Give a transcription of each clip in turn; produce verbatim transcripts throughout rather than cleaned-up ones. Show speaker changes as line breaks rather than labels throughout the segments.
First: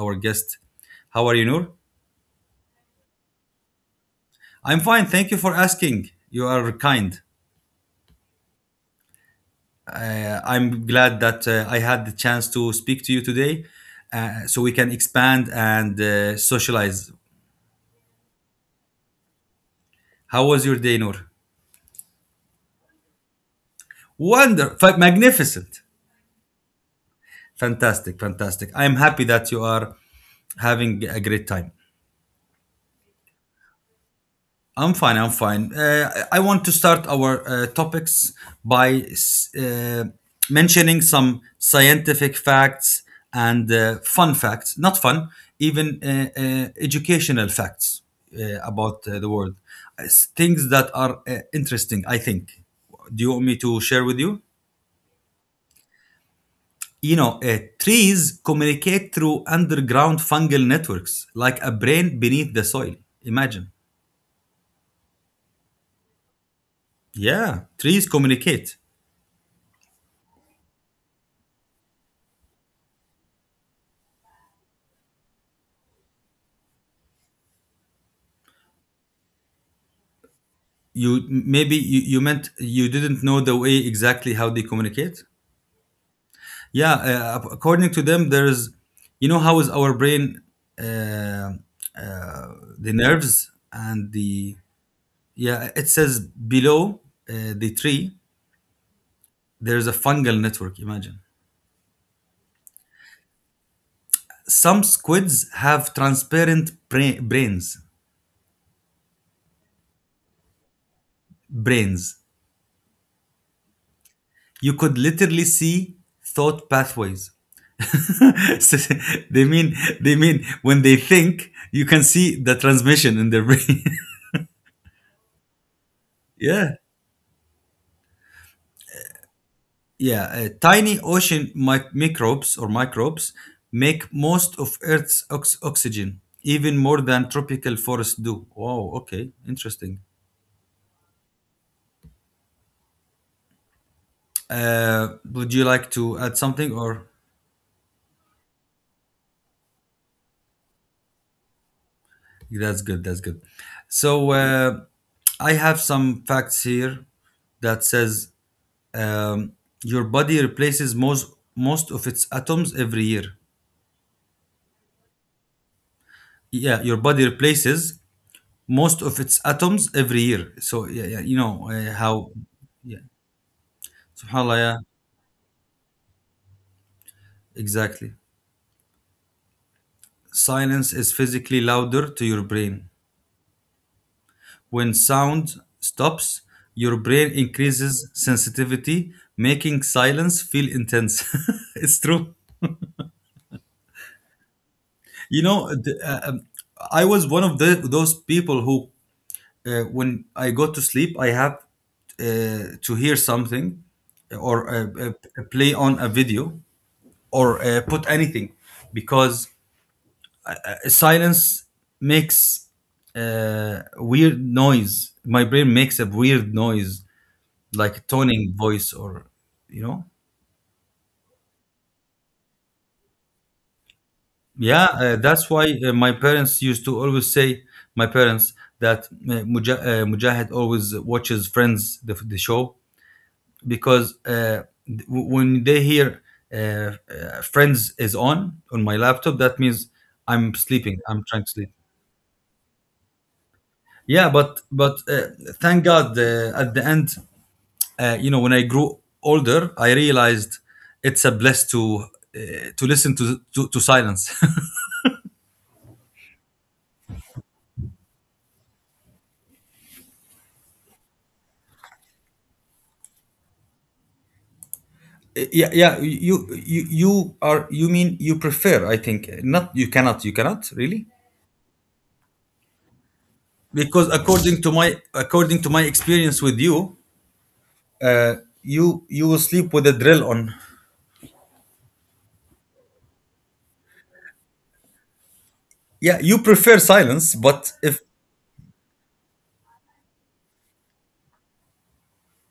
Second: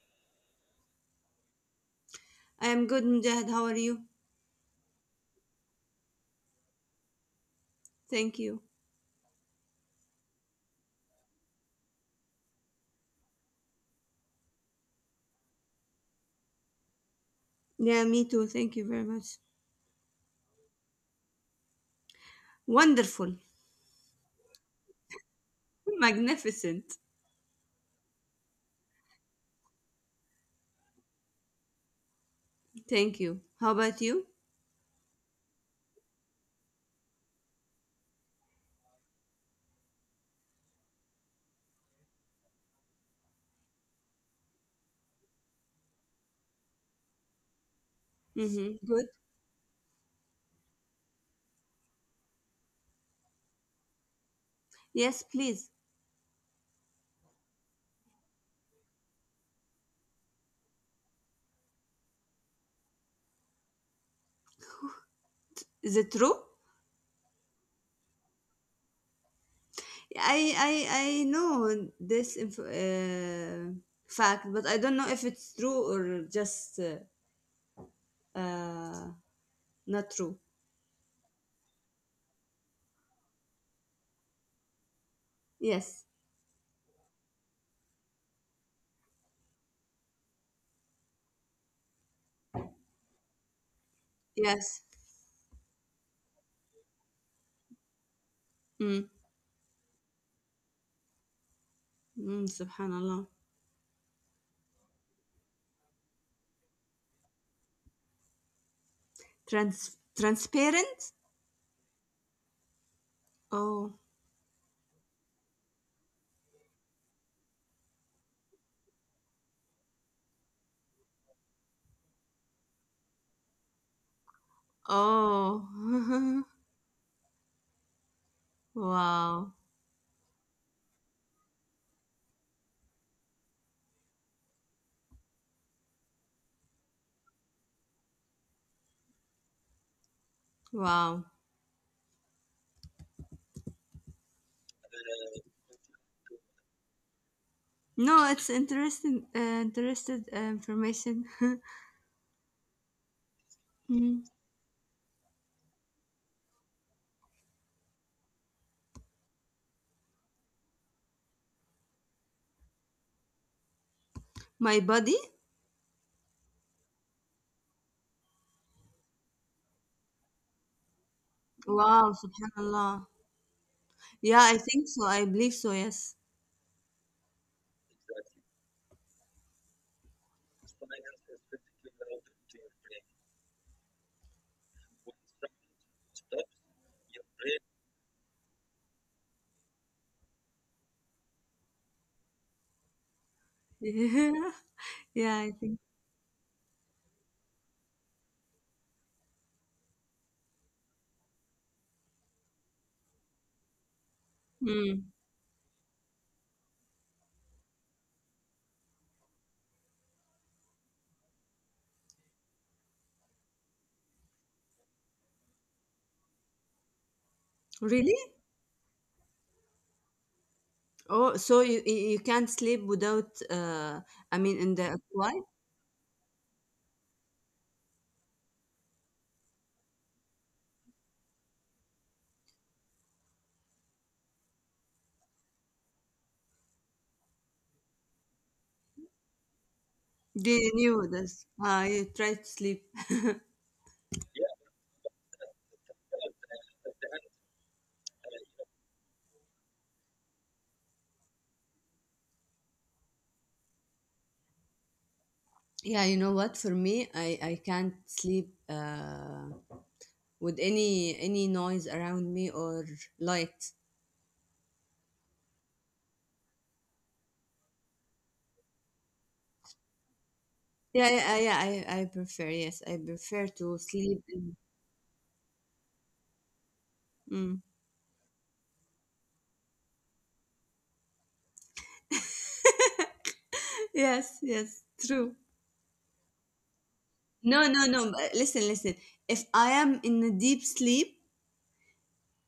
our guest. How are you, Noor?
I am good, Mujahid. How are you?
I'm fine. Thank you for asking. You are kind.
Thank you.
Uh, I'm glad that uh, I had the chance to speak to you today uh, so we can expand and uh, socialize.
Yeah, me too. Thank you very much.
How was your day, Noor?
Wonderful.
Wonder, fa- magnificent,
Magnificent.
fantastic, fantastic. I'm happy that you are having a great time.
Thank you. How about you?
I'm fine. I'm fine. Uh, I want to start our uh, topics by s- uh, mentioning some scientific facts and uh, fun facts, not fun, even uh, uh, educational facts uh,
Mm-hmm. Good.
about uh, the world. It's things that are uh, interesting, I think. Do you want me to share with you?
Yes, please.
You know, uh, trees communicate through underground fungal networks like a brain beneath the soil. Imagine.
Is it true?
Yeah, trees communicate.
I I I know this inf- uh, fact, but I don't know if it's true or just uh, uh, not true.
you maybe you, you meant you didn't know the way exactly how they communicate.
Yes.
Yeah, uh, ac- according to them, there's, you know, how is our brain, uh, uh, the nerves and the.
Yes.
Yeah, it says below uh, the tree
Mm.
there's a fungal network. Imagine.
Mm, Subhanallah.
Some squids have transparent bra- brains.
Trans transparent.
Brains.
Oh.
You could literally see thought pathways. So they mean, they mean when they think you can see the transmission in their brain.
Oh.
Yeah,
Wow.
yeah. Uh, tiny ocean mi- microbes or microbes make most of earth's ox- oxygen, even more than tropical forests do. Wow, okay, interesting.
Wow.
uh would you like to add something or.
No, it's interesting. Uh, interested uh, information.
That's good, that's good.
Mm.
So, uh I have some facts here that says, um, your body replaces most most of its atoms every year.
My body.
Yeah, your body replaces most of its atoms every year. So yeah, yeah, you know, uh,
Wow.
how.
Subhanallah.
Yeah.
Yeah, I
Subhanallah, yeah.
think so. I believe so. Yes.
Exactly. Silence is physically louder to your brain. When sound stops, your brain increases sensitivity, making silence feel intense. It's true.
Yeah. Yeah,
You
I
know,
think.
the, uh, um, I was one of the, those people who, uh, when I go to sleep, I have uh, to hear something, uh, or uh,
Mm.
uh, play on a video, or uh, put anything, because silence makes uh, weird noise. My brain makes a weird noise, like
Really?
toning voice, or, you know,
Oh, so you you you can't sleep without. Uh, I mean, in
yeah.
the
Uh,
why?
that's why uh, my parents used to always say, my parents, that uh, Muja- uh, Mujahid always watches Friends, the, the show, because uh, when they hear uh, uh, Friends is on on my laptop, that means I'm
They
sleeping.
knew
I'm trying to
this.
sleep.
Uh, you try to sleep.
Yeah, but but uh, thank God, uh, at the end, uh, you know, when I grew older, I realized it's a bless to, uh, to listen to to, to silence.
Yeah, you know what? For me, I I can't sleep uh, with any any noise around me or light.
Yeah, yeah. You, you you are, you mean you prefer? I think not. You cannot. You cannot really,
Yeah, yeah, yeah. I, I prefer. Yes, I prefer to
because
sleep in-
according to my, according to my experience with you,
Mm.
you you will sleep with a drill on.
Yes, yes, true.
Yeah, you prefer silence,
No,
but
no,
if.
no. but uh, Listen, listen. If I am in a deep sleep,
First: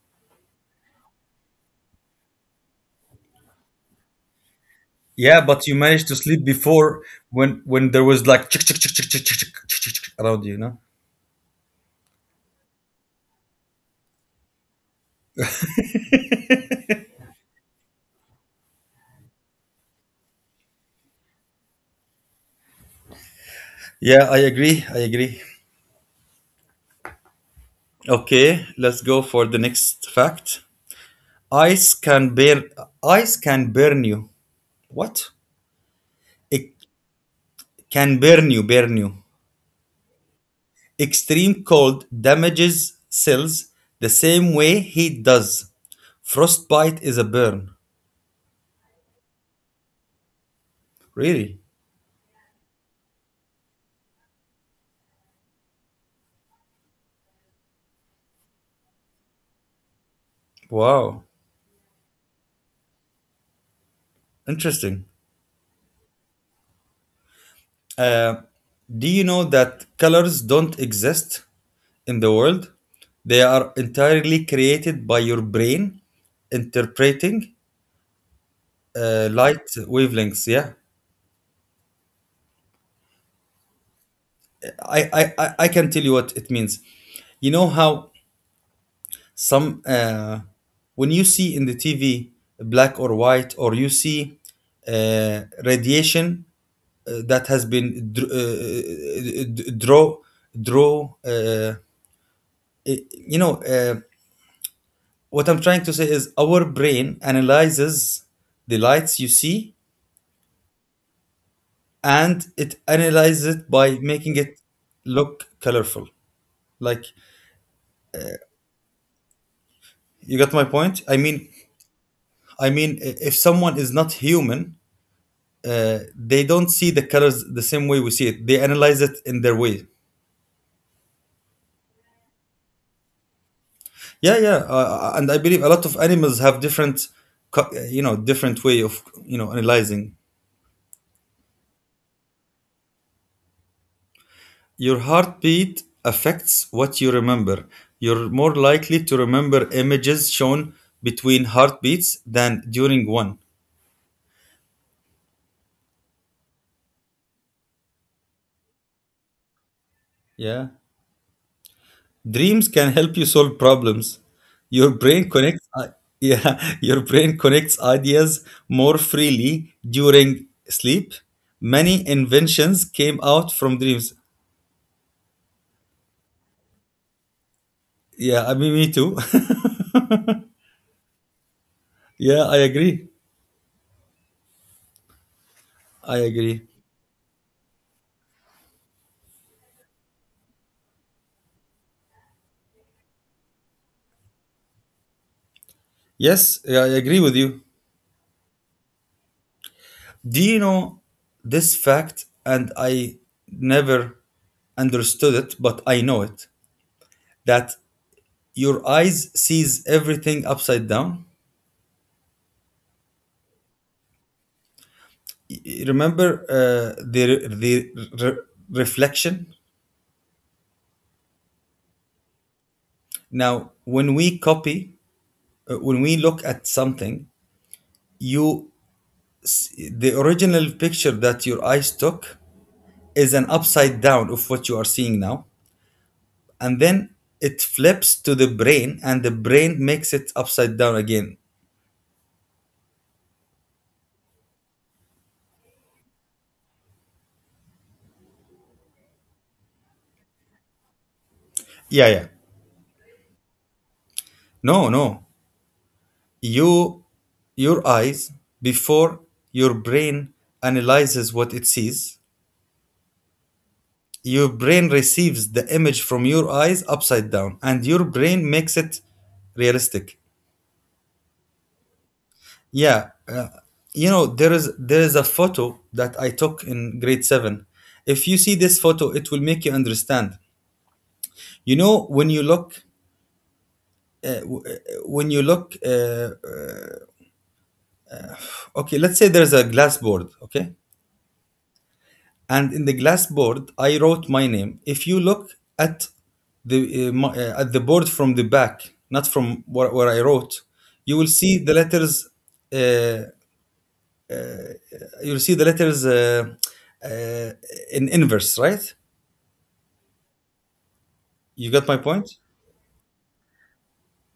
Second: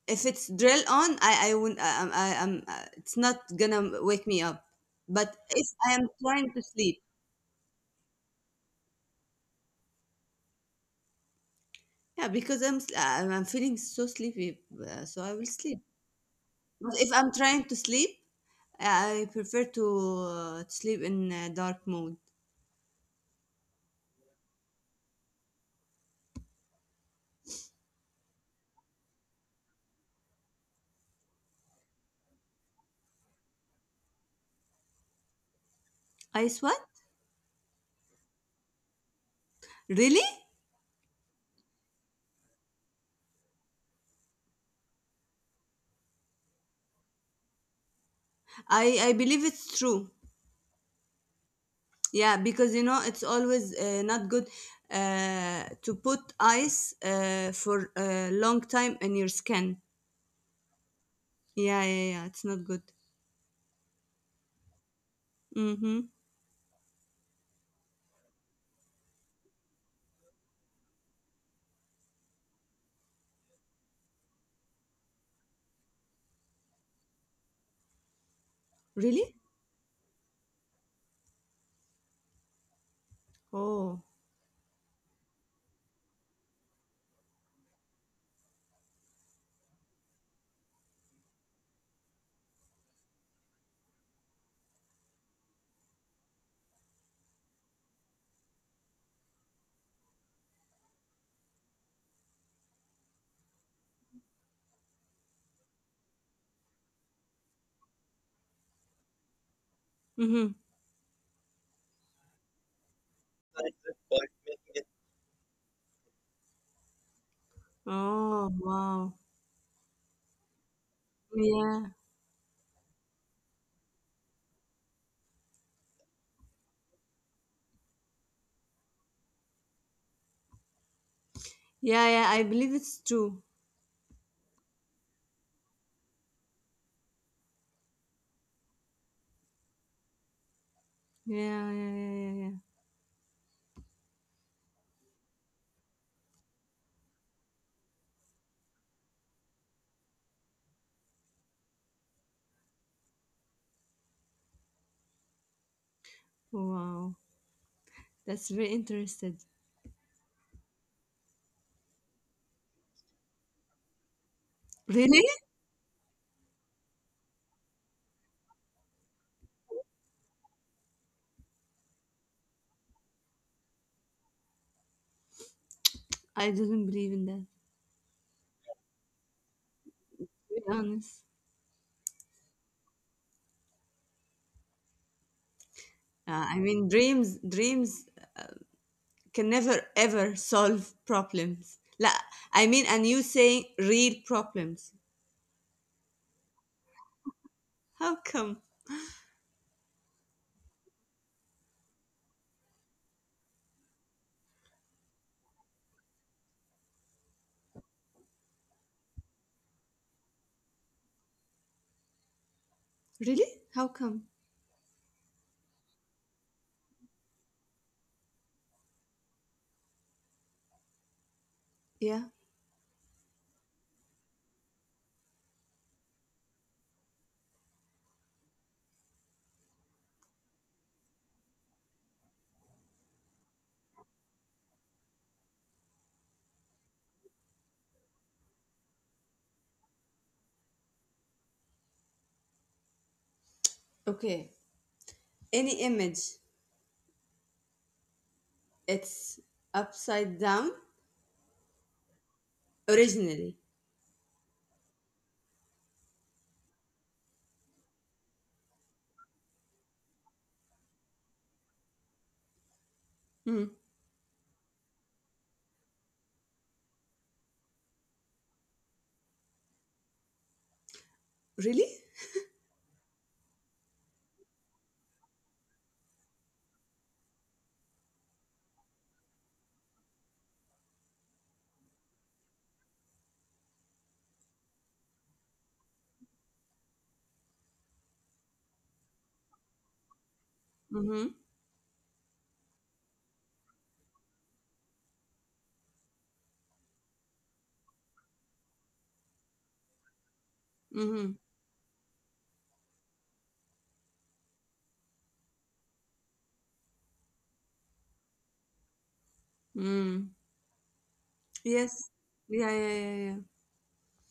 if it's drill on, I, I won't. I, I, I, I'm. Uh, it's not gonna wake me up. But
Yeah,
if
but you
I am
managed to sleep
trying to sleep,
before when when there was like chick chick chick chick chick chick chick chick chick chick around you, you know.
yeah, because I'm, s- I'm, I'm feeling so sleepy, uh, so I will sleep. But if I'm trying to sleep, I prefer to uh, sleep in uh, dark mode.
Yeah, I agree, I agree. Okay, let's go for the next fact. Ice can burn, ice can burn you. What?
I
It
what?
can burn you, burn you.
Really?
Extreme cold damages cells the same way heat does. Frostbite is a burn.
I I believe it's true.
Really.
Yeah, because you know it's always uh, not good uh, to put ice uh, for a long time in your skin.
Wow.
Yeah, yeah, yeah. It's not good.
Interesting.
Mm-hmm.
Uh, do you know that colors don't exist in the world? They are entirely created by your brain interpreting uh,
Really?
light wavelengths. Yeah,
Oh.
I, I, I I can tell you what it means. You know how some, uh, when you see in the T V black or white, or you see uh, radiation uh, that has been dr- uh, draw, draw. Uh, eh, you know, uh, what I'm trying to say is our brain analyzes the lights you see,
Mm-hmm.
and it analyzes it by making it look colorful, like.
Oh, wow.
You got my point, I mean,
Yeah.
I mean, i- if someone is not human, uh, they don't see the colors the same way we see it. They analyze it in their way.
Yeah, yeah. I believe it's true.
Yeah, yeah, uh, uh, and I believe a lot of animals have different co- you know, different way of, you know, analyzing.
Yeah, yeah, yeah, yeah, yeah.
Your heartbeat affects what you remember. You're more likely to remember images shown between heartbeats than during one.
Wow. That's very interesting.
Yeah. Dreams can help you solve problems. Your
Really?
brain connects i- yeah, your brain connects ideas more freely during sleep. Many inventions came out from dreams.
I didn't believe in that.
Yeah, I mean, me too.
To be honest.
Yeah, I agree. I
Uh, I
agree.
mean, dreams, dreams can never ever solve problems. La, I mean and you saying real problems.
Yes, yeah, I agree with you.
How come?
Do you know this fact? And I never understood it, but I know it, that your eyes sees everything upside down.
Really? How come?
Y- Remember uh, the the re- reflection.
Yeah.
Now, when we copy, uh, when we look at something, you, s- the original picture that your eyes took is an upside down of what you are seeing now, and then it flips to the brain, and the brain makes it upside down again.
Okay. Any image, it's upside down
Yeah, yeah.
originally.
No, no. You, your eyes, before your brain analyzes what it sees,
Mm.
your brain receives the image from your eyes upside down, and your brain makes it realistic.
Really?
Yeah, uh, you know, there is there is a photo that I took in grade seven. If you see this photo, it will make you understand. You know when you look, uh, w- uh, when you look. Uh, uh, okay, let's say there's a glass board. Okay,
Mm-hmm.
and in the glass board I wrote my name. If you look at the uh, my, uh, at the board from the back, not from where, where I wrote, you will
Mm-hmm.
see the letters. Uh, you'll see the letters uh, uh, in inverse, right?
Mm.
You got my
Yes.
point.
Yeah, yeah, yeah, yeah.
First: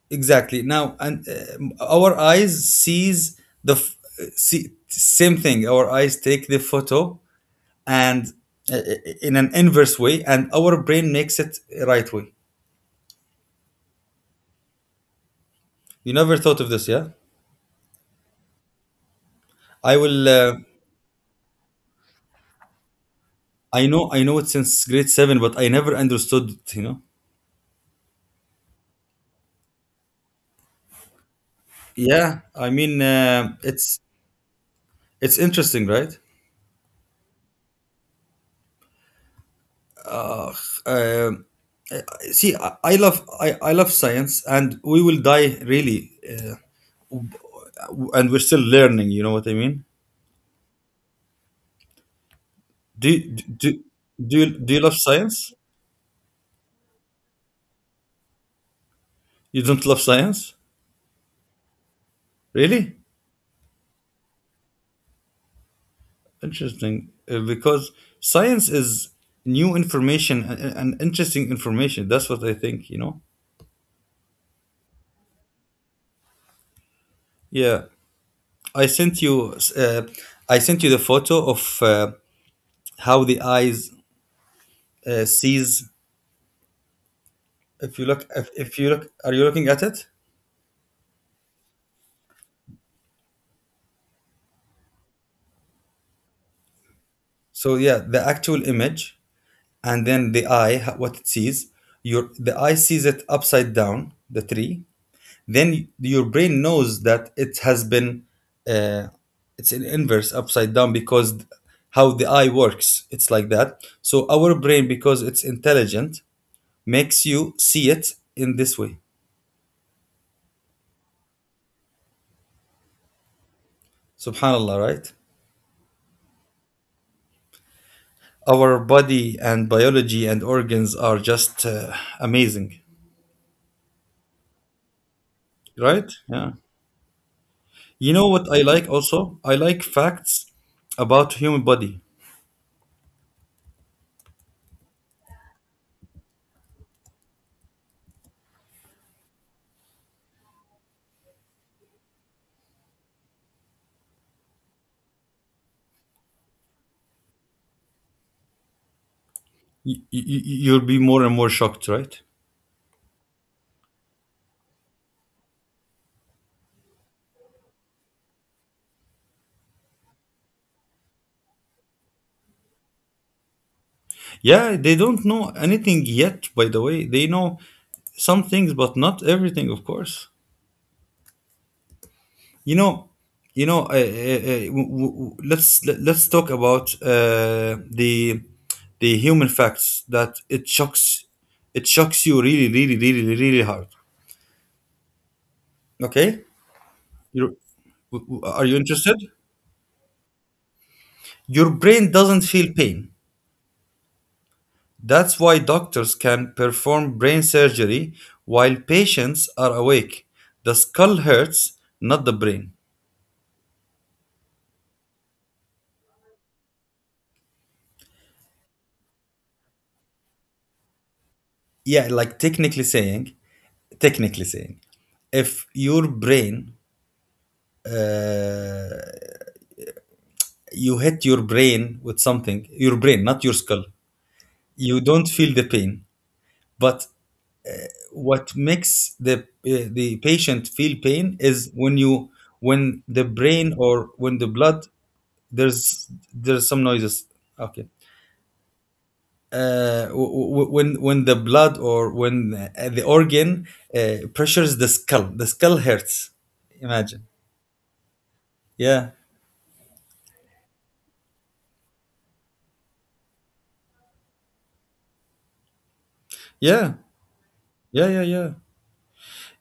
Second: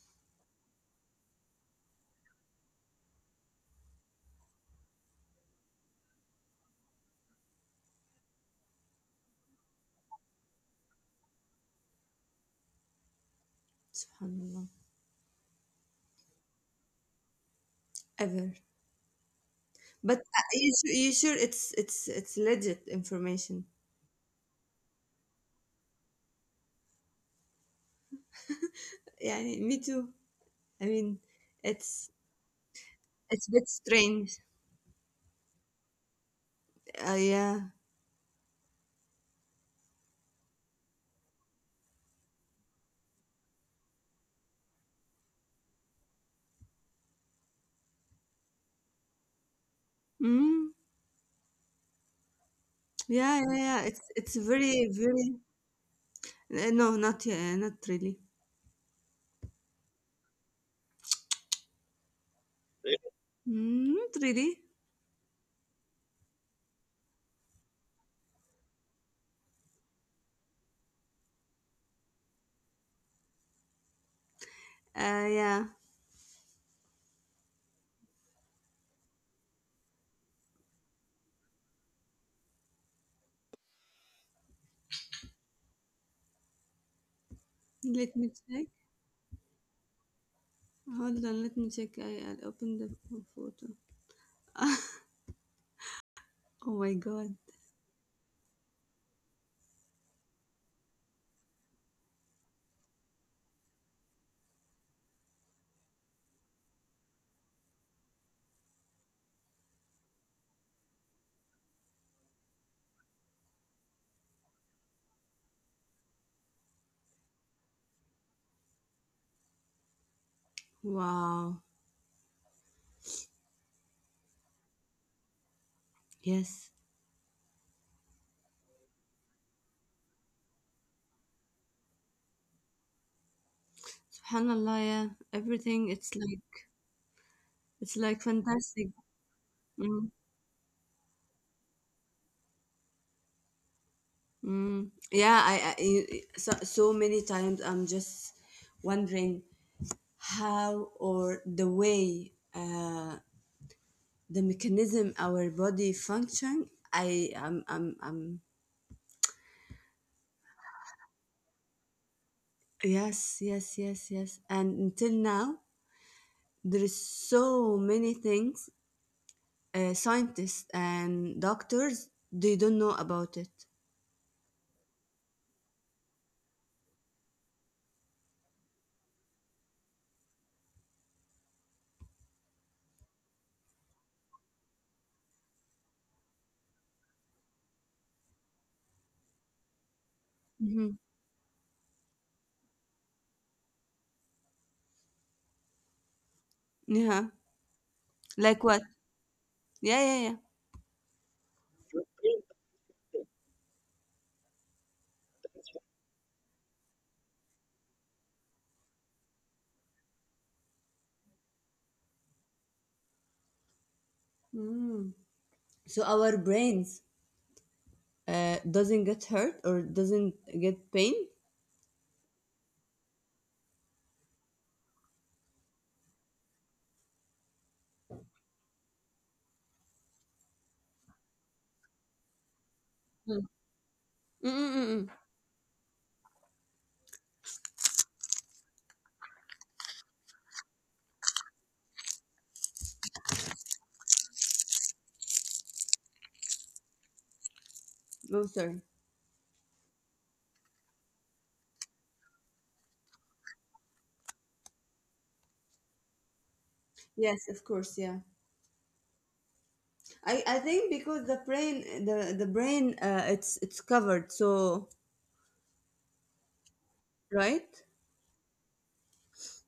Exactly. Now, and uh, our eyes sees the f- see, same thing. Our eyes take the photo and, uh, in an inverse way, and our brain makes it right way.
Subhanallah.
You never thought of this, yeah?
Ever.
I
But
will.
uh,
Uh,
you sure, you sure it's it's it's legit information.
I know. I know it since grade seven, but I never understood it. You know.
Yeah, me too. I mean, it's
Yeah. I mean,
it's a
uh,
bit
it's
strange.
it's interesting, right?
Uh, yeah.
Uh, See, I, I love I, I love science, and we will die, really, uh, and we're still learning. You know what I mean?
Mm.
Do you-
Yeah, yeah,
do
yeah. It's it's
do you, do you
very,
love
very.
science?
Uh, no, not yeah, not really.
You don't love science, really?
Mm, not really.
Interesting, uh, because science is new information and, and interesting information. That's what I think. You know?
Uh, yeah.
Yeah. I sent you, uh, I sent you the photo of uh, how the eyes uh, sees. If you
Let
look,
me
if,
check.
if you look, are you looking at it?
Hold on. Let me check. I I'll open the photo. Oh my God.
So yeah, the actual image, and then the eye, ho- what it sees. Your The eye sees it upside down, the tree. Then your brain knows that it has been, uh, it's an inverse upside down, because how the eye works, it's like that. So our brain, because it's intelligent, makes you see it in this way.
Wow.
Subhanallah, right?
Yes.
Our body and biology and organs are just uh, amazing,
Subhanallah. Yeah. Everything. It's
right? Yeah.
like it's
You
like
know what I
fantastic.
like also? I like
Mm.
facts about human body.
Mm. Yeah. I, I I- so so many times I'm just wondering how or the way. Uh, the mechanism our body function i am um, am.
Y- y- you'll be more and more shocked, right?
Yes, yes, yes, yes, and until now there is so many things uh, scientists and doctors they don't know about it.
Yeah, they don't know anything yet, by the way. They know some things, but not everything, of course. You know, you know. Uh, uh, uh, w- w- let's let, let's talk about uh, the the human facts that it
Hmm.
shocks, it shocks you really, really, really, really, really hard. Okay,
Yeah.
you
Like
are
what?
you interested?
Yeah, yeah, yeah.
Your brain doesn't feel pain. That's why doctors can perform brain surgery while patients are awake. The skull hurts, not the brain.
Mm. So our brains uh, doesn't get hurt or doesn't get pain.
Yeah, like technically saying, technically saying, if your brain, uh, you hit your brain with something, your brain, not your skull. You
Mm-mm-mm.
don't feel the pain. But what makes the, uh, the patient feel pain is when you, when the brain or when the blood, there's there's some noises. Okay.
Oh, sorry.
Uh, w- w- when when the blood or when, uh, the organ uh, pressures the skull, the skull hurts. Imagine.
Yes, of course, yeah.
Yeah.
I, I think because the brain the the brain uh, it's it's covered, so
Yeah.
right.
Yeah. Yeah. Yeah.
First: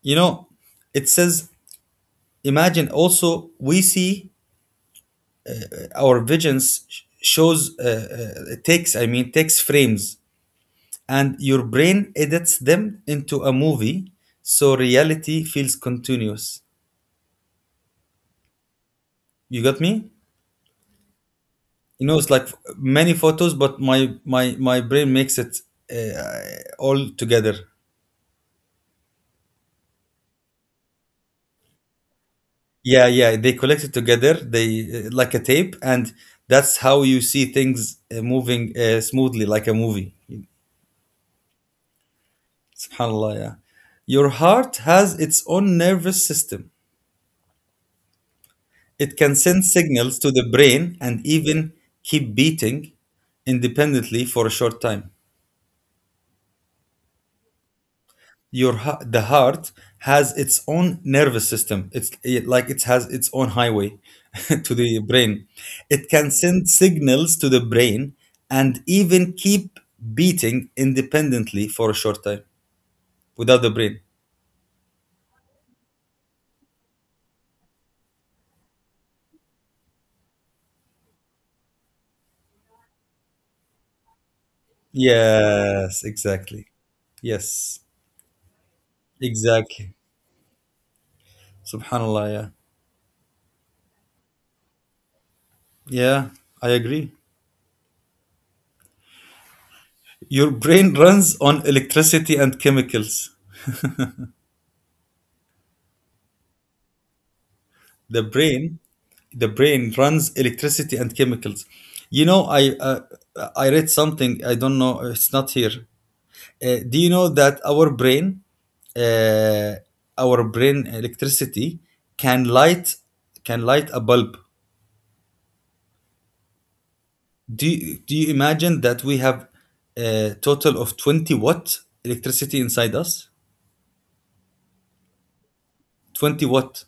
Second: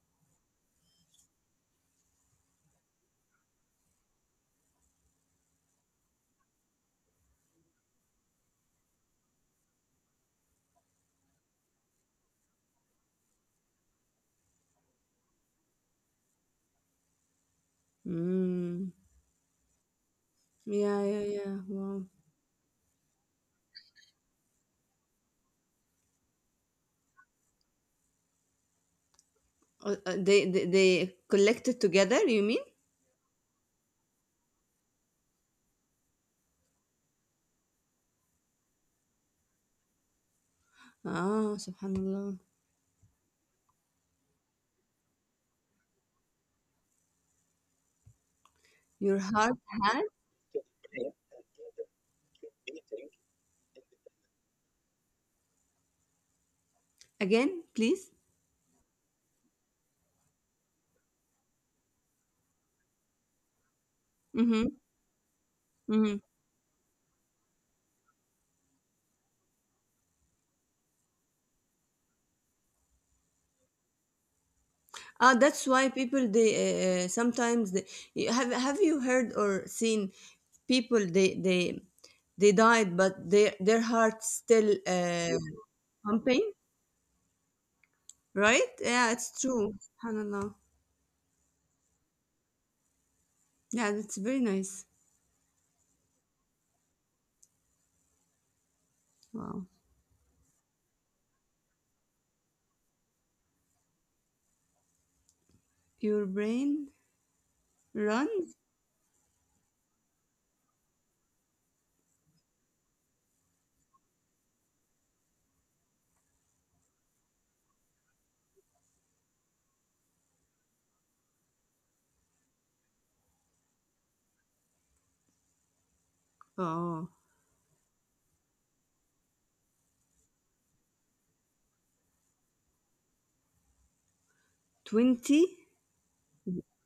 You know, it says, imagine also, we see our visions shows, uh, uh, takes, I mean, text frames, and your brain edits them into a movie, so reality feels continuous.
Mm.
You got me.
Yeah, yeah, yeah, wow.
You know, it's like many photos, but my my my brain makes it uh, all together.
Uh, uh, they, they they collected together, you mean?
Yeah, yeah, they collect it together, they, uh, like a tape, and that's how you see things uh, moving uh, smoothly, like a movie.
Ah, subhanallah.
Subhanallah, yeah. Your heart has its own nervous system. It
Your
can
heart
send
had?
signals to the brain and even keep beating independently for a short time.
Again, please.
Your hea- the heart has its own nervous system. It's it- like it has its own highway
Mm-hmm.
to the brain. It
Mm-hmm.
can send signals to the brain and even keep beating independently for a short time without the brain.
Ah, that's why people they uh, uh, sometimes they you- have have you heard or seen people they they they died but their their hearts still uh,
Yes,
pumping?
exactly. Yes,
Right? Yeah, it's true.
exactly.
SubhanAllah.
Subhanallah, yeah.
Yeah, that's very nice.
Yeah, I agree.
Wow.
Your brain runs on electricity and chemicals.
Your brain
The
runs?
brain, the brain runs electricity and chemicals. You know, I uh, I read something. I don't know. It's not here. Uh, do you know that our brain, uh, our brain electricity can light can light a bulb?
Oh,
Do you, do you imagine that we have a total of twenty watt electricity inside us?
twenty.
Twenty watt.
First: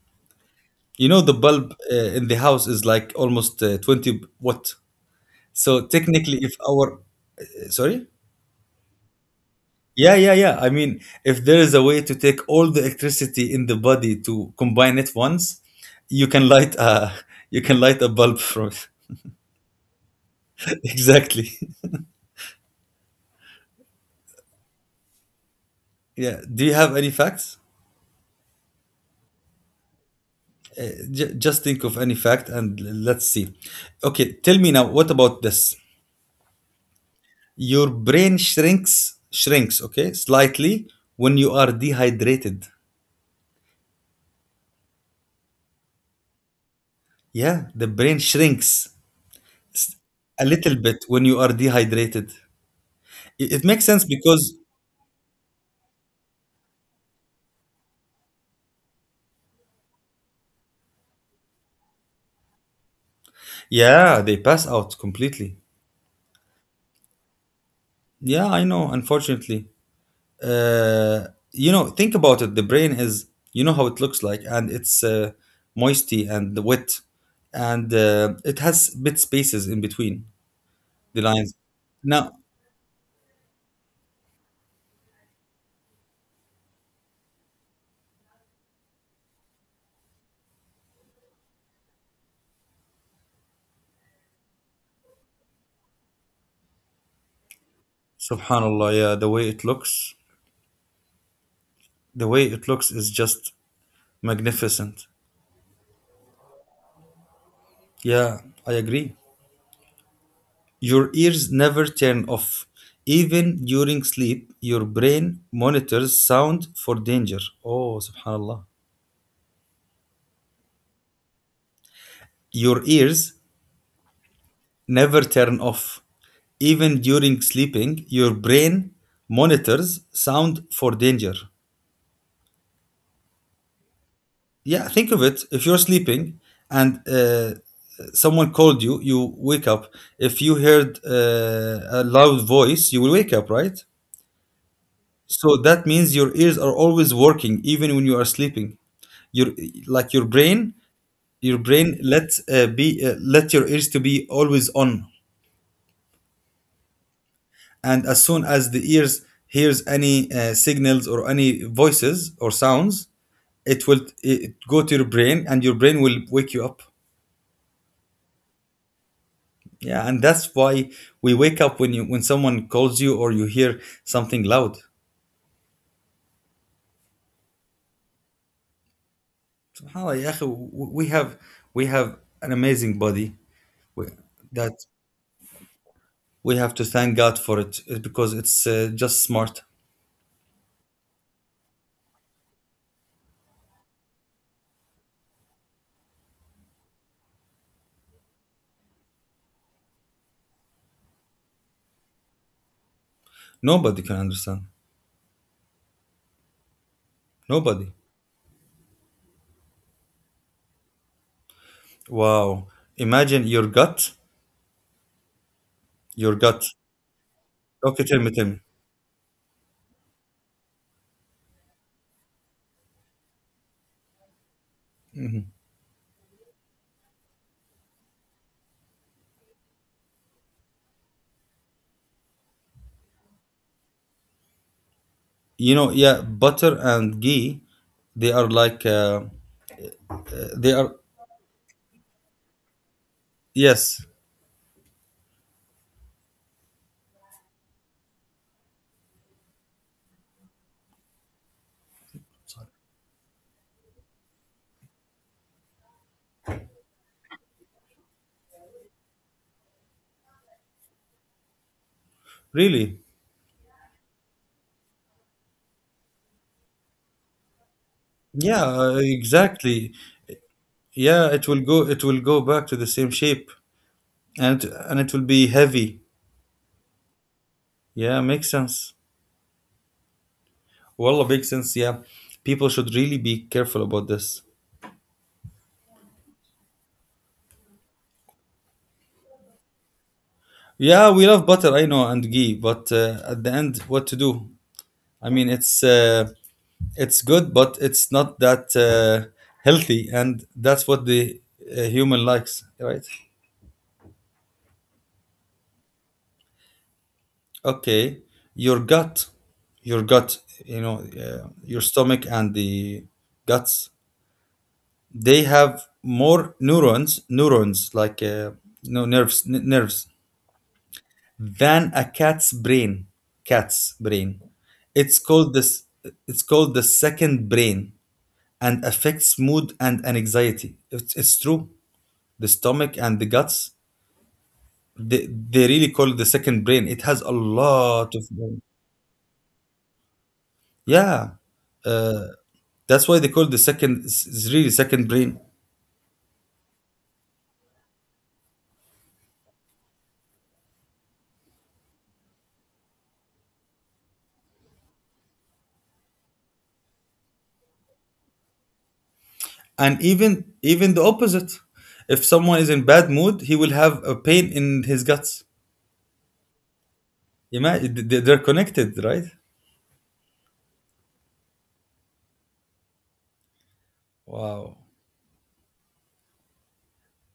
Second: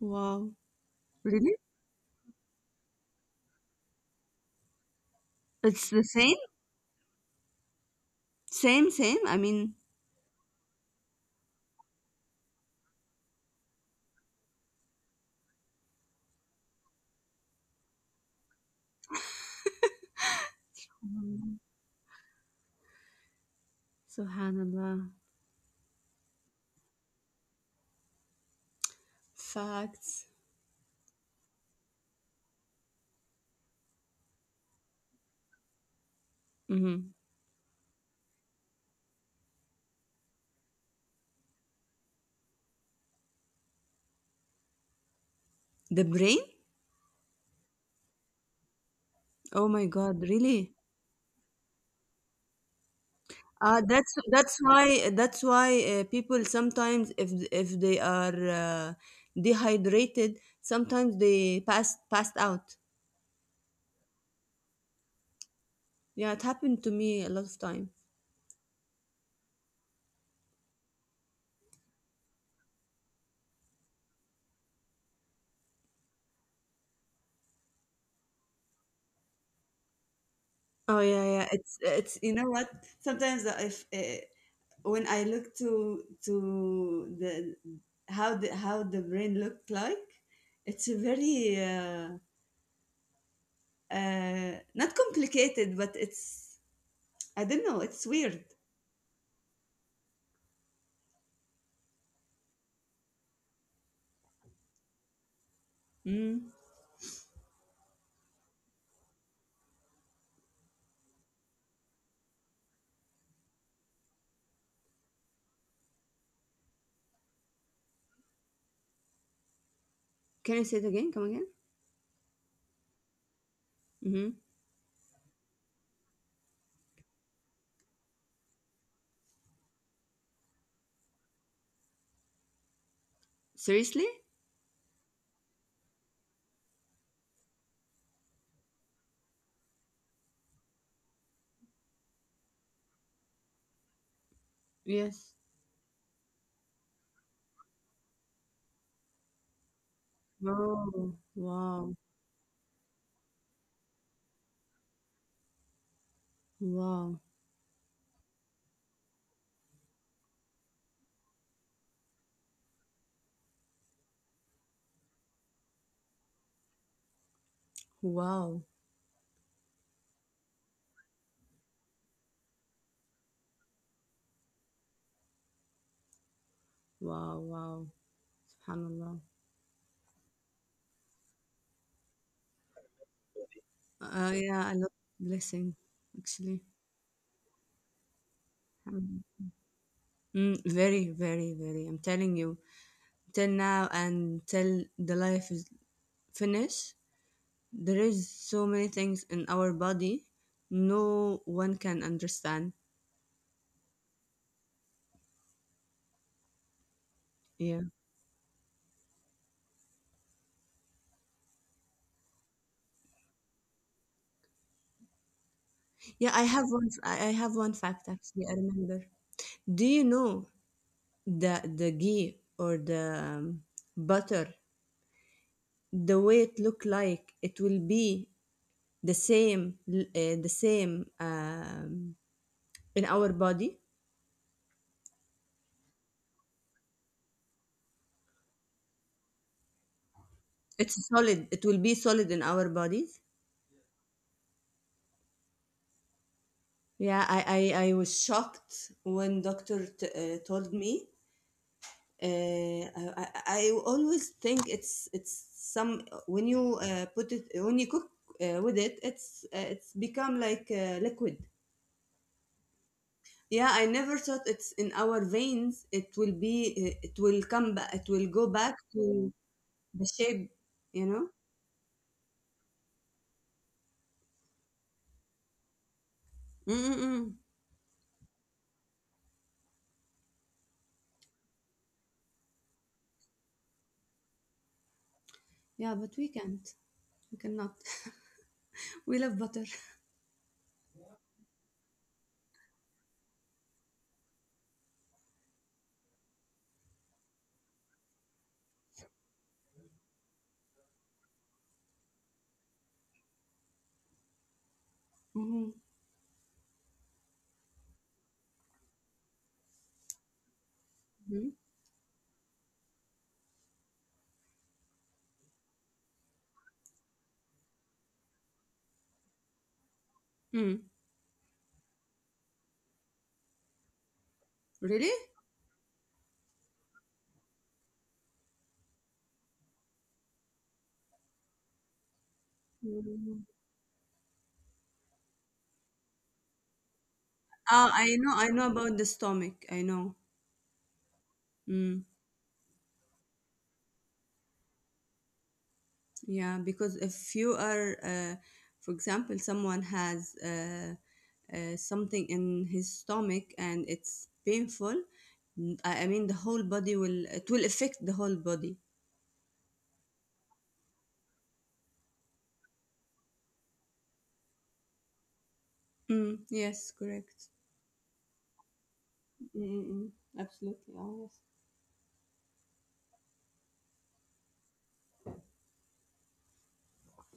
Wow.
You know the
Really?
bulb uh, in the house is like almost uh, twenty watt. So
It's the same?
technically if our uh, sorry.
Same, same. I mean,
Yeah yeah yeah I mean, if there is a way to take all the electricity in the body to combine it once, you can light a you can light a bulb from it. Exactly.
mm. SubhanAllah.
Yeah, do you have any facts?
Facts.
Uh, j- just think of any fact and l- let's see. Okay, tell me now, what about this?
Mm-hmm.
Your brain shrinks shrinks, okay, slightly when you are dehydrated.
The brain?
Yeah, the brain shrinks
Oh my God,
a
really?
little bit when you are dehydrated. It, it
Uh,
makes sense
that's
because,
that's why that's why uh, people sometimes if if they are uh, dehydrated sometimes they pass passed out.
yeah, they pass out completely.
Yeah, it happened to me a lot of time.
Yeah, I know, unfortunately. Uh, you know, think about it. The brain is, you know how it looks like, and it's uh, moisty and wet, and uh, it has bit spaces in between
Oh
the
yeah, yeah.
lines.
It's it's you
Now,
know what? Sometimes uh, if uh, when I look to to the how the how the brain looked like, it's a very uh, uh, not complicated, but it's I don't know. It's weird.
subhanallah, yeah, the way it looks, the way it looks is just magnificent.
Mm.
Yeah, I agree. Your ears never turn off. Even during sleep, your brain monitors sound for danger. Oh, subhanallah.
Can you say it again? Come again?
Your ears
Mm-hmm.
never turn off. Even during sleeping, your brain monitors sound for danger.
Seriously?
Yeah, think of it. If you're sleeping and uh, someone called you, you wake up. If you heard uh, a loud voice, you will wake up, right?
Yes.
So that means your ears are always working, even when you are sleeping. Your like your brain,
Oh,
your
wow,
brain lets uh, be uh, let your ears to be always on.
wow,
And as soon as the ears hears any uh, signals or any voices or sounds, it will it go to your brain, and your brain will wake you up.
wow,
Yeah, and that's why we wake up when you when someone calls you or you hear something loud.
wow, wow. Subhanallah.
SubhanAllah, يا أخي, we have we have an amazing body. We—
Uh, yeah, I
that
love blessing,
we
actually.
have to thank God for it uh, because it's uh,
Um,
just smart.
Mm, very, very, very. I'm telling you, till now and till the life is finished, there is so many things in our body no one can understand.
Nobody can understand.
Yeah.
Nobody. Wow. Imagine your gut.
Yeah,
Your
I
gut.
have one I I have one
Okay,
fact,
tell me,
actually,
tell
I
me.
remember. Do you know the the ghee or the um, butter, the way it look like, it will be the same uh, the same um in our body?
You know, yeah, butter and ghee, they are like, uh, uh, they are,
It's solid. It will be solid in our bodies.
yes,
Yeah, I I, I was shocked when doctor t- uh, told me. Uh, I, I I always think it's it's some when you uh, put it when you cook uh, with it, it's uh, it's become like uh, liquid.
really.
Yeah, I never thought it's in our veins. It will be. Uh, it will come back. It will go
Yeah,
back
uh,
to
exactly.
the shape. You know.
Yeah, it will go, it will go back to the same shape and, and it will be heavy.
Mm-mm-mm.
Yeah, makes sense. Wallah, makes sense. Yeah. People should really be careful about this.
Yeah, but we can't. We cannot. We love butter.
Yeah, we love butter, I know, and ghee, but uh, at the end, what to do? I mean, it's uh, it's good, but it's not that uh, healthy, and that's what the uh, human likes, right?
Mhm.
Okay, your gut, your gut, you know,
Mhm.
uh, your stomach and the guts, they have more neurons, neurons like uh, you know, nerves, n- nerves
Mm.
than a cat's brain. Cat's brain.
Really?
It's called this. It's called the second brain and affects mood and anxiety. It's, it's true. The stomach and the
Mm.
guts. They, they really call it the second brain. It has a
Ah, I
lot
know,
of
I
brain.
know about the stomach. I know.
Yeah,
Mm.
uh, that's why they call it the second. It's it's really second brain.
Yeah, because if you are, uh, for example, someone has uh, uh, something in his stomach and it's painful, n- I I mean, the whole body will, it will affect the whole body.
And even even the opposite. If someone is in bad mood, he will have a pain in his guts.
Mm. Yes, correct.
Imagine they're connected, right?
Mm-mm. Absolutely, ah, yes.
Wow.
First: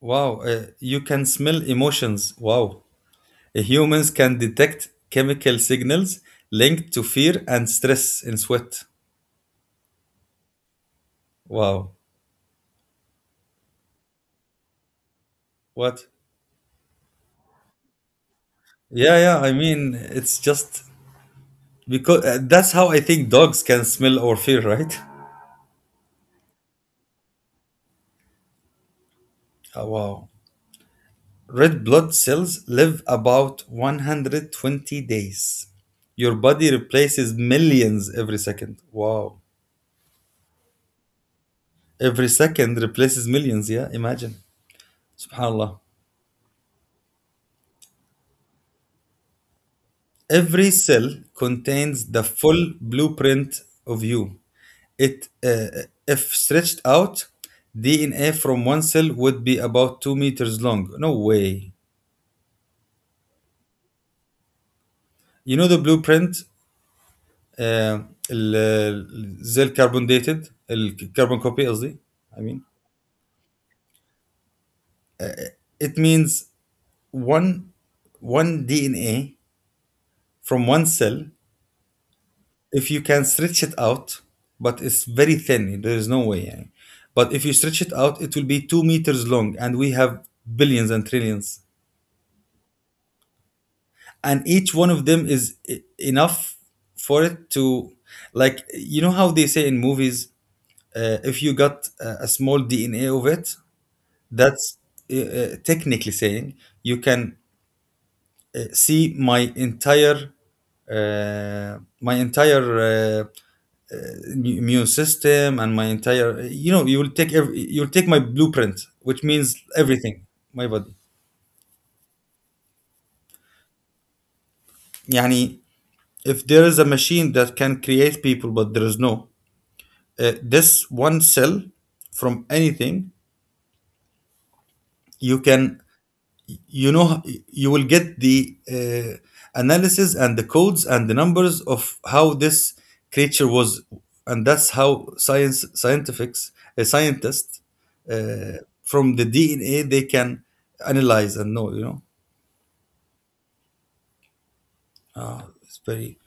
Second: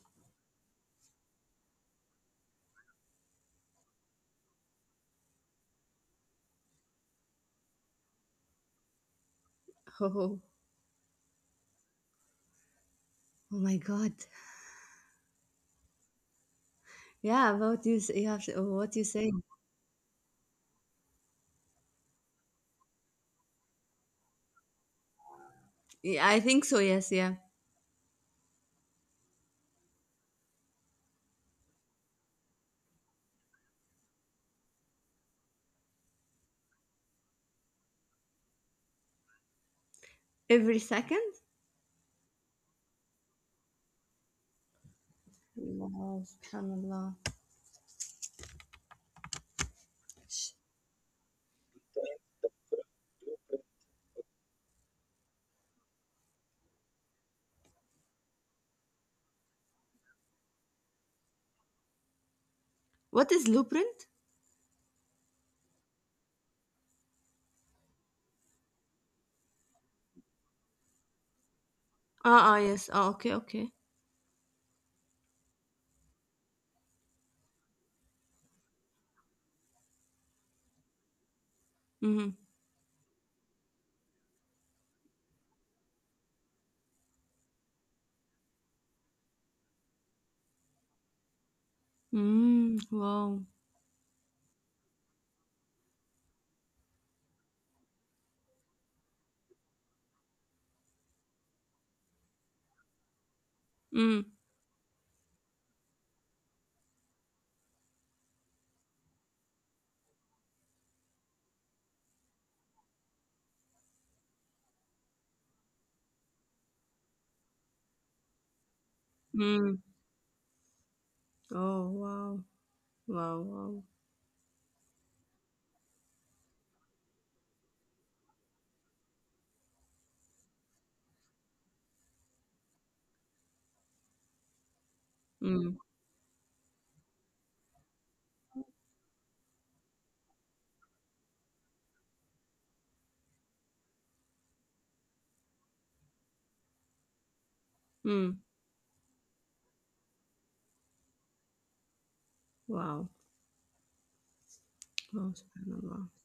Wow, uh, you can smell emotions. Wow. Uh, humans can detect chemical signals linked to fear and stress in sweat.
Oh,
Wow.
oh my God.
What?
Yeah, about you, s- you have, to- what you
Yeah,
say.
yeah, I mean, it's just because uh, that's how I think dogs can smell our fear, right?
Yeah, I think so, yes, yeah.
Oh, wow. Red blood cells live about one hundred twenty days. Your body replaces millions every second. Wow.
Every second?
Every second replaces millions, yeah? Imagine. SubhanAllah.
Allah, subhanallah. Sh-
Every cell contains the full blueprint of you. It, uh, if stretched out, D N A from one cell would be about two meters long. No way.
What is blueprint?
You know the blueprint, uh, ال- ال- زي الكربون ديتد الكربون كوبي قصدي. I
Ah,
mean,
ah, yes. Ah, okay, okay.
it means one one D N A from one cell,
Mm-hmm.
if you can stretch it out, but it's very thin. There is no way. يعني. But if you stretch it out, it will be two meters long, and we have billions and trillions,
Mm, wow.
and each one of them is e- enough for it to, like you know how they say in movies, uh, if you got a, a small D N A of it,
Mm,
that's uh, uh, technically saying you can uh, see my entire uh, my entire uh, uh, immune system and my entire you know, you will take every, you'll take my blueprint, which means
mm.
everything, my body.
Oh, wow. Wow, wow.
يعني, if there is a machine that can create people, but there is no uh, this one cell from anything, you
Mm,
can, you know, you will get the uh, analysis and the codes and the numbers of how this creature was. And that's how science scientifics a scientist,
mm.
uh, from the DNA, they can analyze and know, you know.
Wow. Wow,
It's
subhanallah.
very—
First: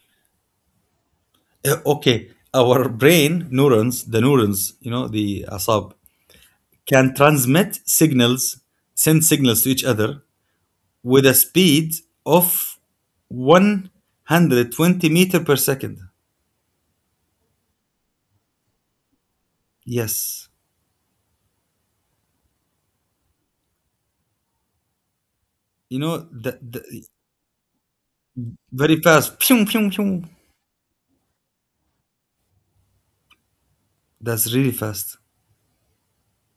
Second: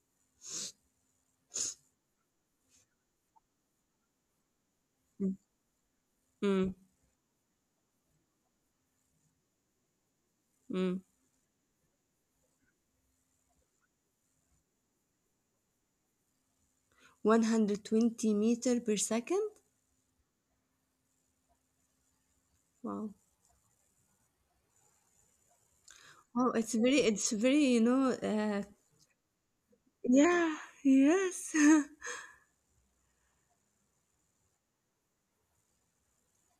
Uh, okay, our brain neurons the neurons, you know,
Mm,
the asab,
mm,
can transmit signals, send signals to each other
mm.
with a speed of one hundred twenty meter per second.
one hundred twenty meter per second?
Yes.
Wow.
You know,
Oh,
the,
it's very,
the
it's very, you know, uh,
Very fast. Pew, pew, pew.
yeah, yes.
That's really fast.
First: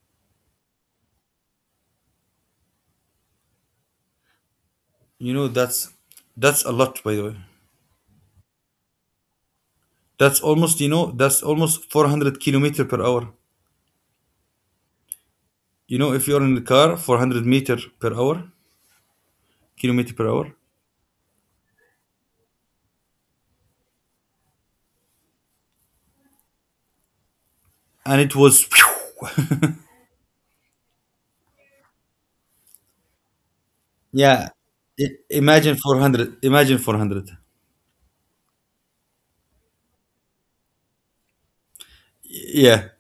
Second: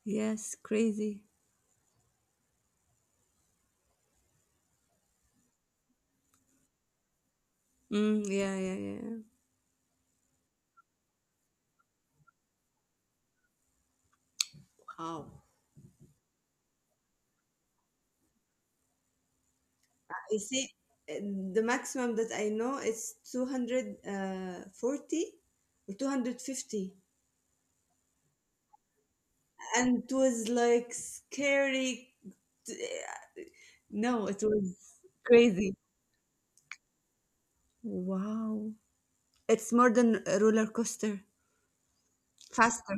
Yes, crazy.
You know, that's— that's a lot, by the way.
Mm, yeah, yeah, yeah.
That's almost, you know, that's almost four hundred kilometer per hour.
Wow.
You know, if you're in the car, four hundred meter per hour, kilometer per
I
hour.
say uh, the maximum that I know is two hundred forty or two hundred fifty.
And it was, pew,
And it was like scary. No, it
yeah.
was
I- imagine
crazy.
four hundred. Imagine four hundred.
Wow. It's more than a roller coaster.
Yeah,
Faster.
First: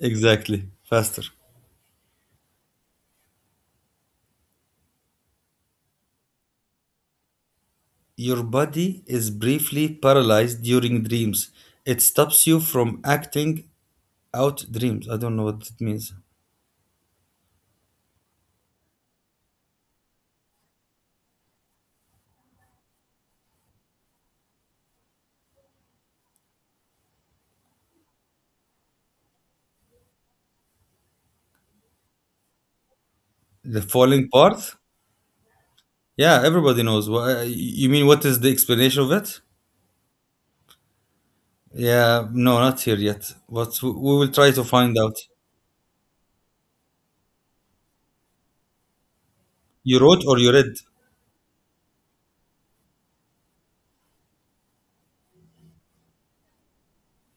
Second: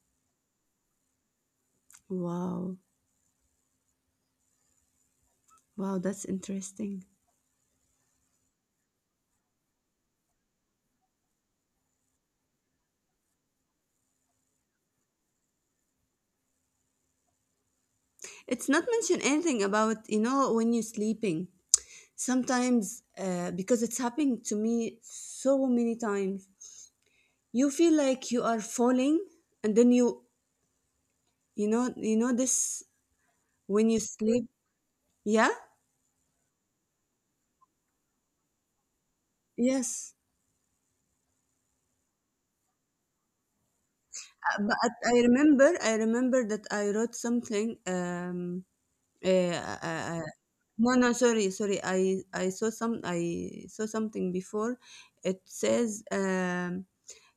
exactly. Faster.
Wow. Wow, that's interesting.
Your body is briefly paralyzed during dreams. It stops you from acting out dreams. I don't know what it means.
It's not mentioned anything about, you know, when you're sleeping. Sometimes, uh, because it's happened to me so many times, you feel like you are falling and then you You know, you know this
The
when you
falling
sleep.
path?
Yeah,
Yeah, everybody knows. Wha- uh, You mean what is the explanation of it?
yes.
Yeah, no, not here yet. But we will try
Uh,
to
but
find out.
I remember, I remember that I wrote something. Um, uh,
You
uh,
wrote
uh,
or you read?
no, no, sorry, sorry. I I saw some. I saw something before. It says um,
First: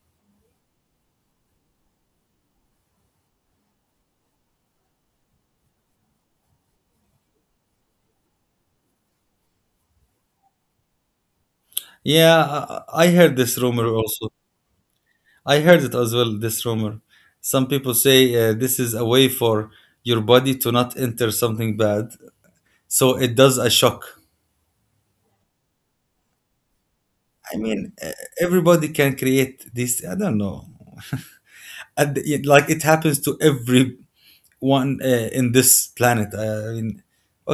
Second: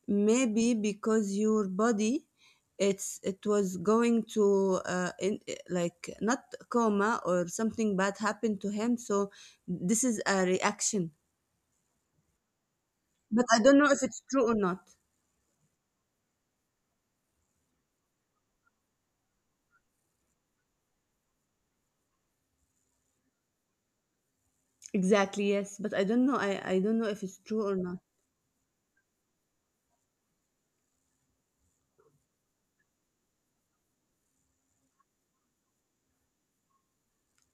maybe because your body, it's it was going to uh, in, eh, like not coma or something bad happened to him. So this is a reaction.
Yeah, I I heard
But
this
I don't
rumor
know if it's
also.
true or not.
I heard it as well, this rumor. Some people say uh, this is a way for your body to not enter something bad. So it does a shock.
Exactly, yes, but I don't know I I don't know if it's
I
true or
mean,
not.
uh, everybody can create this. I don't know. And it— like it happens to every one uh, in this planet. uh, I mean,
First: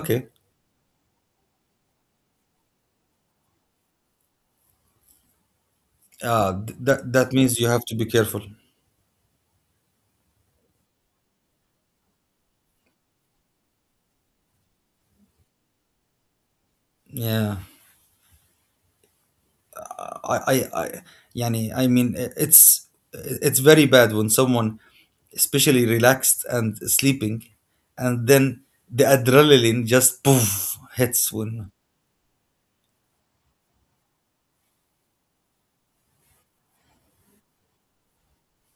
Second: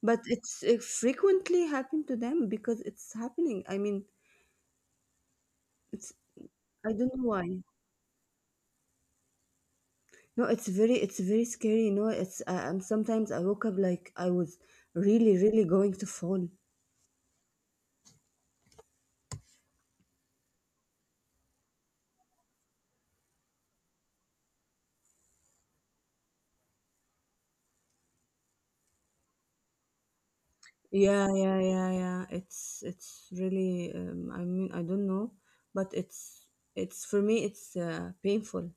But it's it frequently happened to them because it's happening. I mean, it's
uh, th-
I
that
don't know
that means
why.
you have to be careful.
No, it's very it's very scary, you know. It's uh, um, sometimes I woke up like I was really really going to fall.
Yeah, I, I, I, yani, I mean, i- it's— it's very bad when someone, especially relaxed and sleeping, and then the adrenaline just poof
Yeah,
hits
yeah,
when—
yeah, yeah. It's it's really um, I mean, I don't know, but it's it's for me it's uh, painful.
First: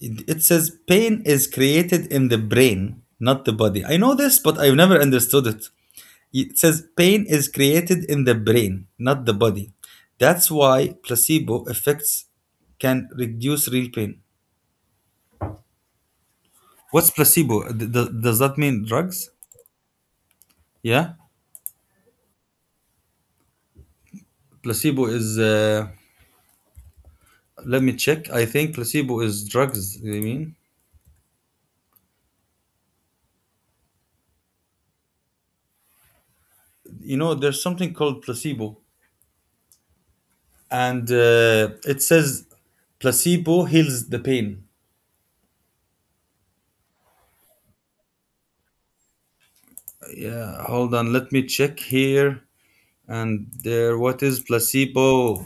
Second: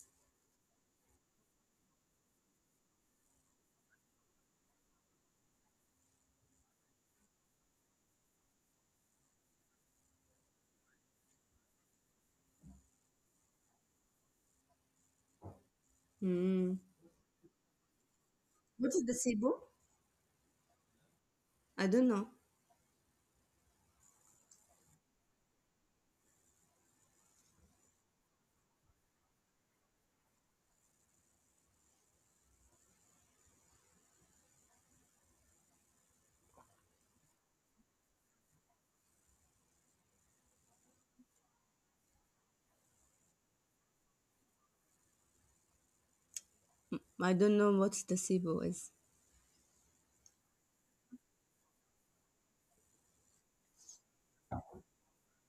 it, it says pain is created in the brain, not the body. I know this, but I've never understood it. It says pain is created in the brain, not the body. That's why placebo effects can reduce real pain.
Mm.
What's placebo? D- d- does that mean
What is the
drugs?
S I B O?
Yeah,
I don't know.
placebo is— uh, let me check. I think placebo is drugs. I mean, you know, there's something called placebo, and uh, it says placebo heals the pain.
I don't know what the S I B O is.
Yeah, hold on. Let me check here. And there, what is placebo?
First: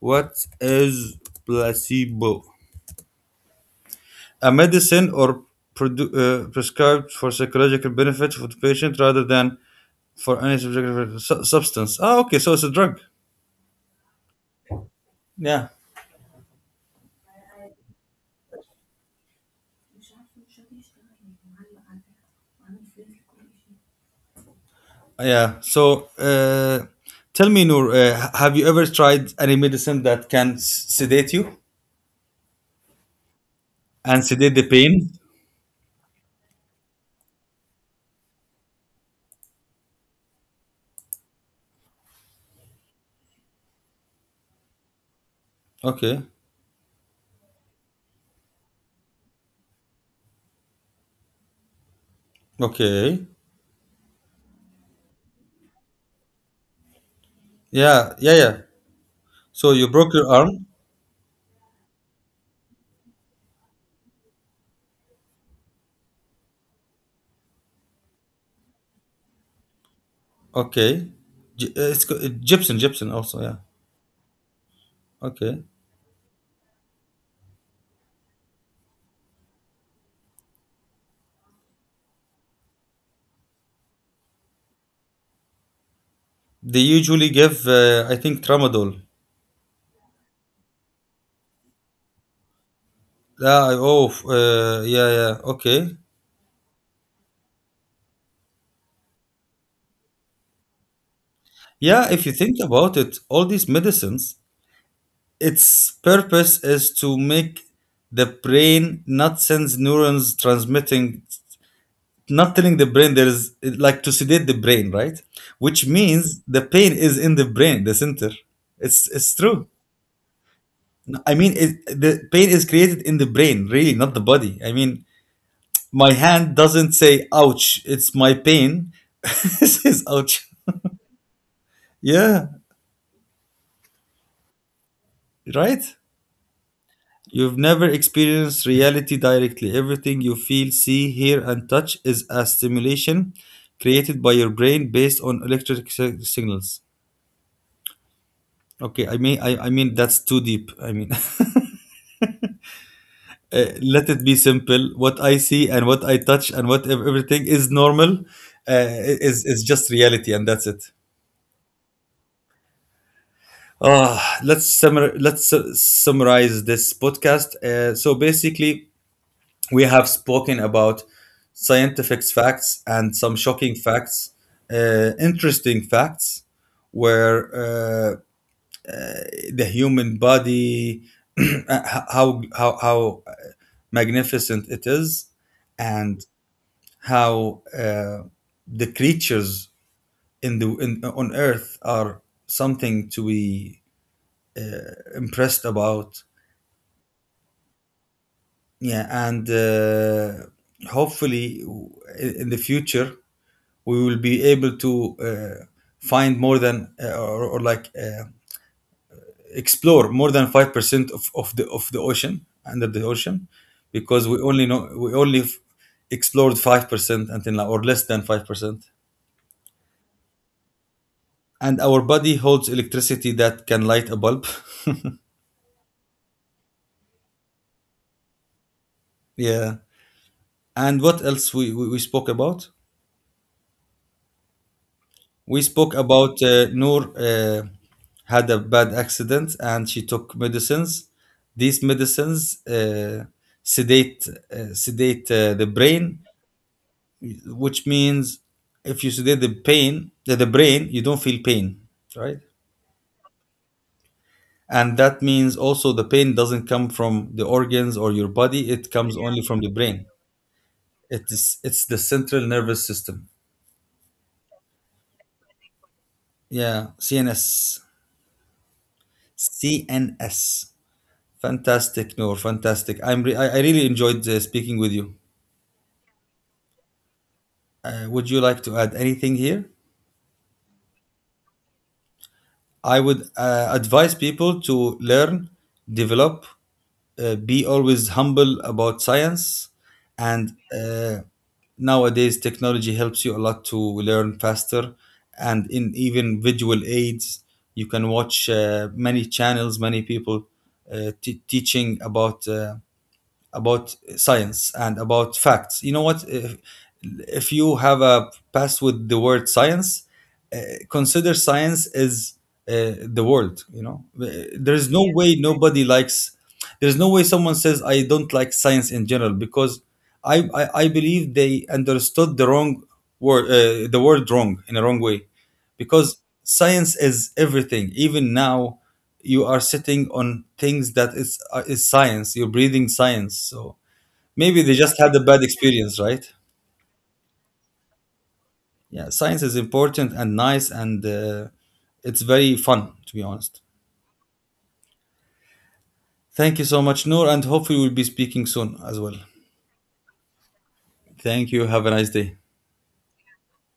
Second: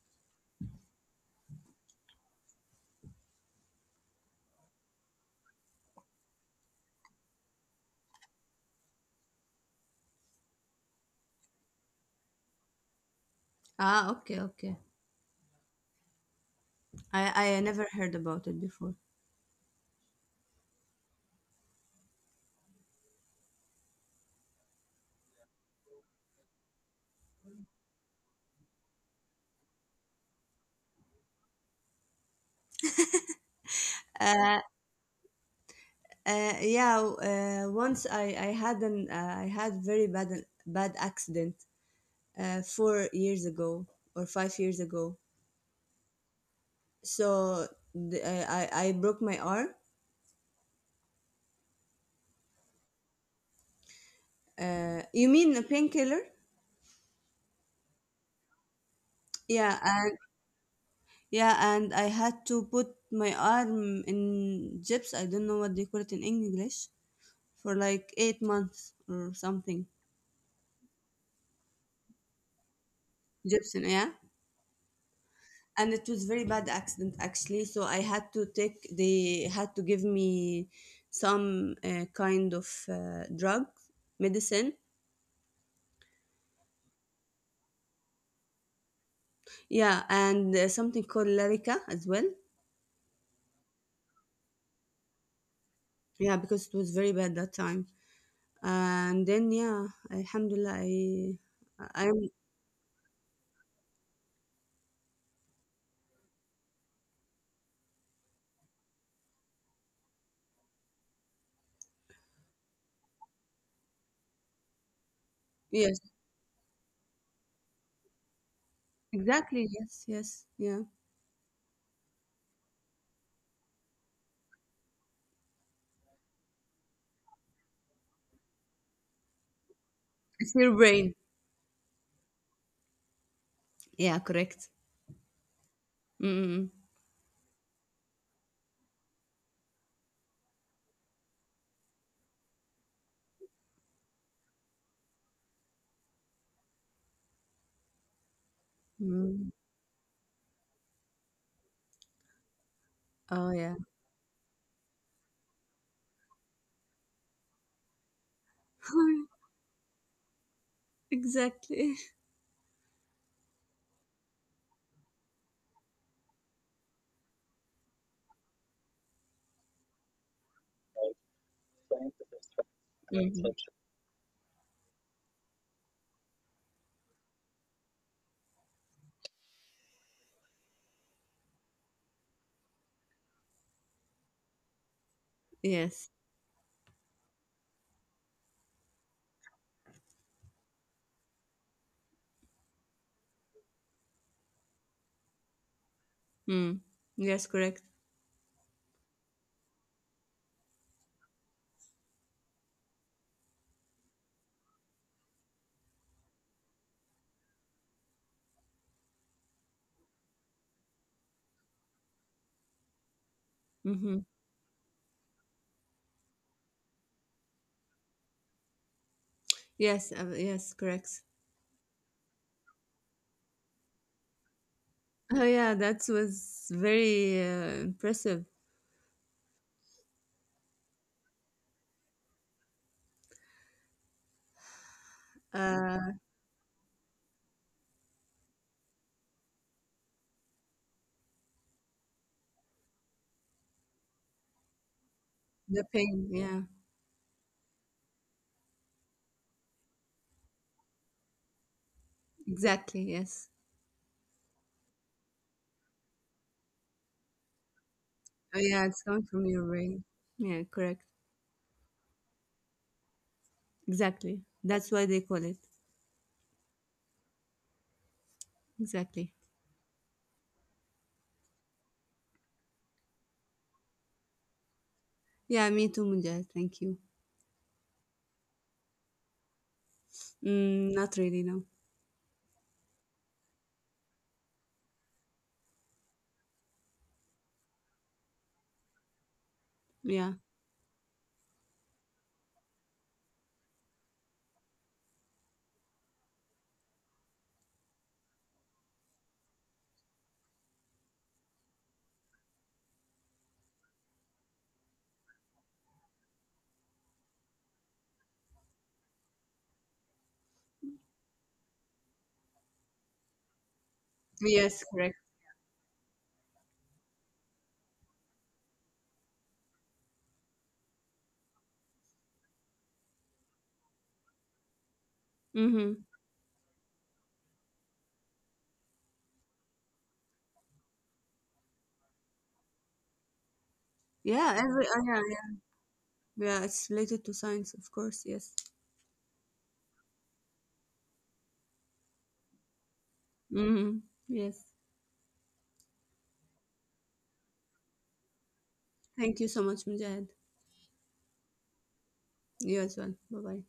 What is placebo? A medicine or produ- uh, prescribed for psychological benefit for the patient rather than for any subjective su- substance. Ah, okay, so it's a drug.
Ah, okay, okay.
Yeah.
I, I never heard about it before.
Yeah. So, uh, tell me, Noor, uh, h- have you ever tried any medicine that can s- sedate you and sedate the
Uh,
pain?
uh, yeah, uh, once I, I had an uh, I had very bad bad accident uh, four years ago or five years ago.
Okay.
So the, I, I I broke my arm.
Okay.
Uh, you mean a painkiller?
Yeah. Yeah. Yeah. So
Yeah,
you broke
and
your arm.
yeah, and I had to put my arm in gyps. I don't know what they call it in English for like eight months or something.
Okay. Gy- uh, It's co- uh, gypsum, gypsum also, yeah.
Gypsum, yeah.
Okay.
And it was very bad accident, actually, so I had to take, they had to give me some uh, kind of uh, drug medicine.
They usually give, uh, I think, tramadol.
Yeah, and uh, something called larica as well.
Yeah, I- oh, f- uh, yeah, yeah, okay.
Yeah, because it was very bad that time. And then yeah, alhamdulillah, i
Yeah, if you
i'm
think about it, all these medicines, its purpose is to make the brain not sense neurons transmitting, not telling the brain there's— like to sedate the brain, right? Which
yes.
means the pain is in the brain, the center. It's it's true.
Exactly, yes, yes, yeah.
I mean, it, the pain is created in the brain, really, not the body. I mean, my hand doesn't say "ouch," it's my pain. It says "ouch."
It's your brain.
Yeah,
Yeah, correct.
right.
Mm.
You've never experienced reality directly. Everything you feel, see, hear, and touch is a stimulation created by your brain based on electric si- signals. Okay, I mean,
Mm.
I, I mean, that's too deep. I mean,
Oh
uh,
yeah.
let it be simple. What I see and what I touch and what ev- everything is normal uh, is— is just reality, and that's it.
Exactly.
Ah, let's summar- let's su- summarize this podcast. Uh, so basically, we have spoken about scientific facts and
That's
some
Mhm.
shocking facts, uh, interesting facts, where uh, the human body, how how how magnificent it is,
Yes.
and how uh, the creatures in the— in, on Earth are something to be impressed about.
Mm. Yes, correct.
Yeah, and uh, hopefully in in the future we will be able to uh, find more than uh, or, or like uh, explore more than five percent of— of the— of the ocean, under the ocean, because
Mm-hmm.
we only know— we only f- explored five percent until now, or less than five percent.
Yes, uh, yes, correct.
And our body holds electricity that can light a bulb.
Oh yeah, that was very uh, impressive.
Yeah, and what else we— we, we spoke about— we spoke
Uh,
about uh, Noor uh, had a bad accident and she took medicines. These medicines uh, sedate uh, sedate uh, the
the
brain,
pain, yeah,
which means if you sedate the pain the, the brain, you don't feel pain, right?
exactly, yes.
And that means also the pain doesn't come from the organs or your
Oh
body, it
yeah, it's
comes
coming
only
from
from the
your
brain.
brain. Yeah, correct,
It's— it's the central nervous system.
exactly. That's why they call it
Yeah, C N S,
exactly.
C N S. Fantastic, Noor. Fantastic. I'm re- I, I really enjoyed uh, speaking with you.
Yeah, me too, Mujahid. Thank you.
Uh, would you like to add anything here?
Mm, not really, no.
I would uh, advise people to learn, develop, uh, be always humble about science.
Yeah.
And uh, nowadays, technology helps you a lot to learn faster. And in even visual aids, you can watch uh, many channels, many people uh, t- teaching about uh, about science and about facts. You know what? If— if you have a past with the word science, uh, consider science as uh, the world. You know, there's
Yes,
no— Yes.
correct.
Way nobody likes. There's no way someone says I don't like science in general, because I I, I believe they understood the wrong word— uh, the word wrong in a wrong way,
Mm-hmm.
because science is everything. Even now you are sitting on things that is uh, is science. You're breathing science. So maybe
Yeah,
they
every uh,
just had a
yeah,
bad experience, right?
yeah, yeah. It's related to science, of course. Yes.
Yeah, science is important and nice, and uh, it's very fun, to be honest.
Mm-hmm. Yes.
Thank you so much, Noor, and hopefully we'll be speaking soon as well.
Thank you so much, Mujahid.
Thank you, have a nice day.
You as well. Bye bye.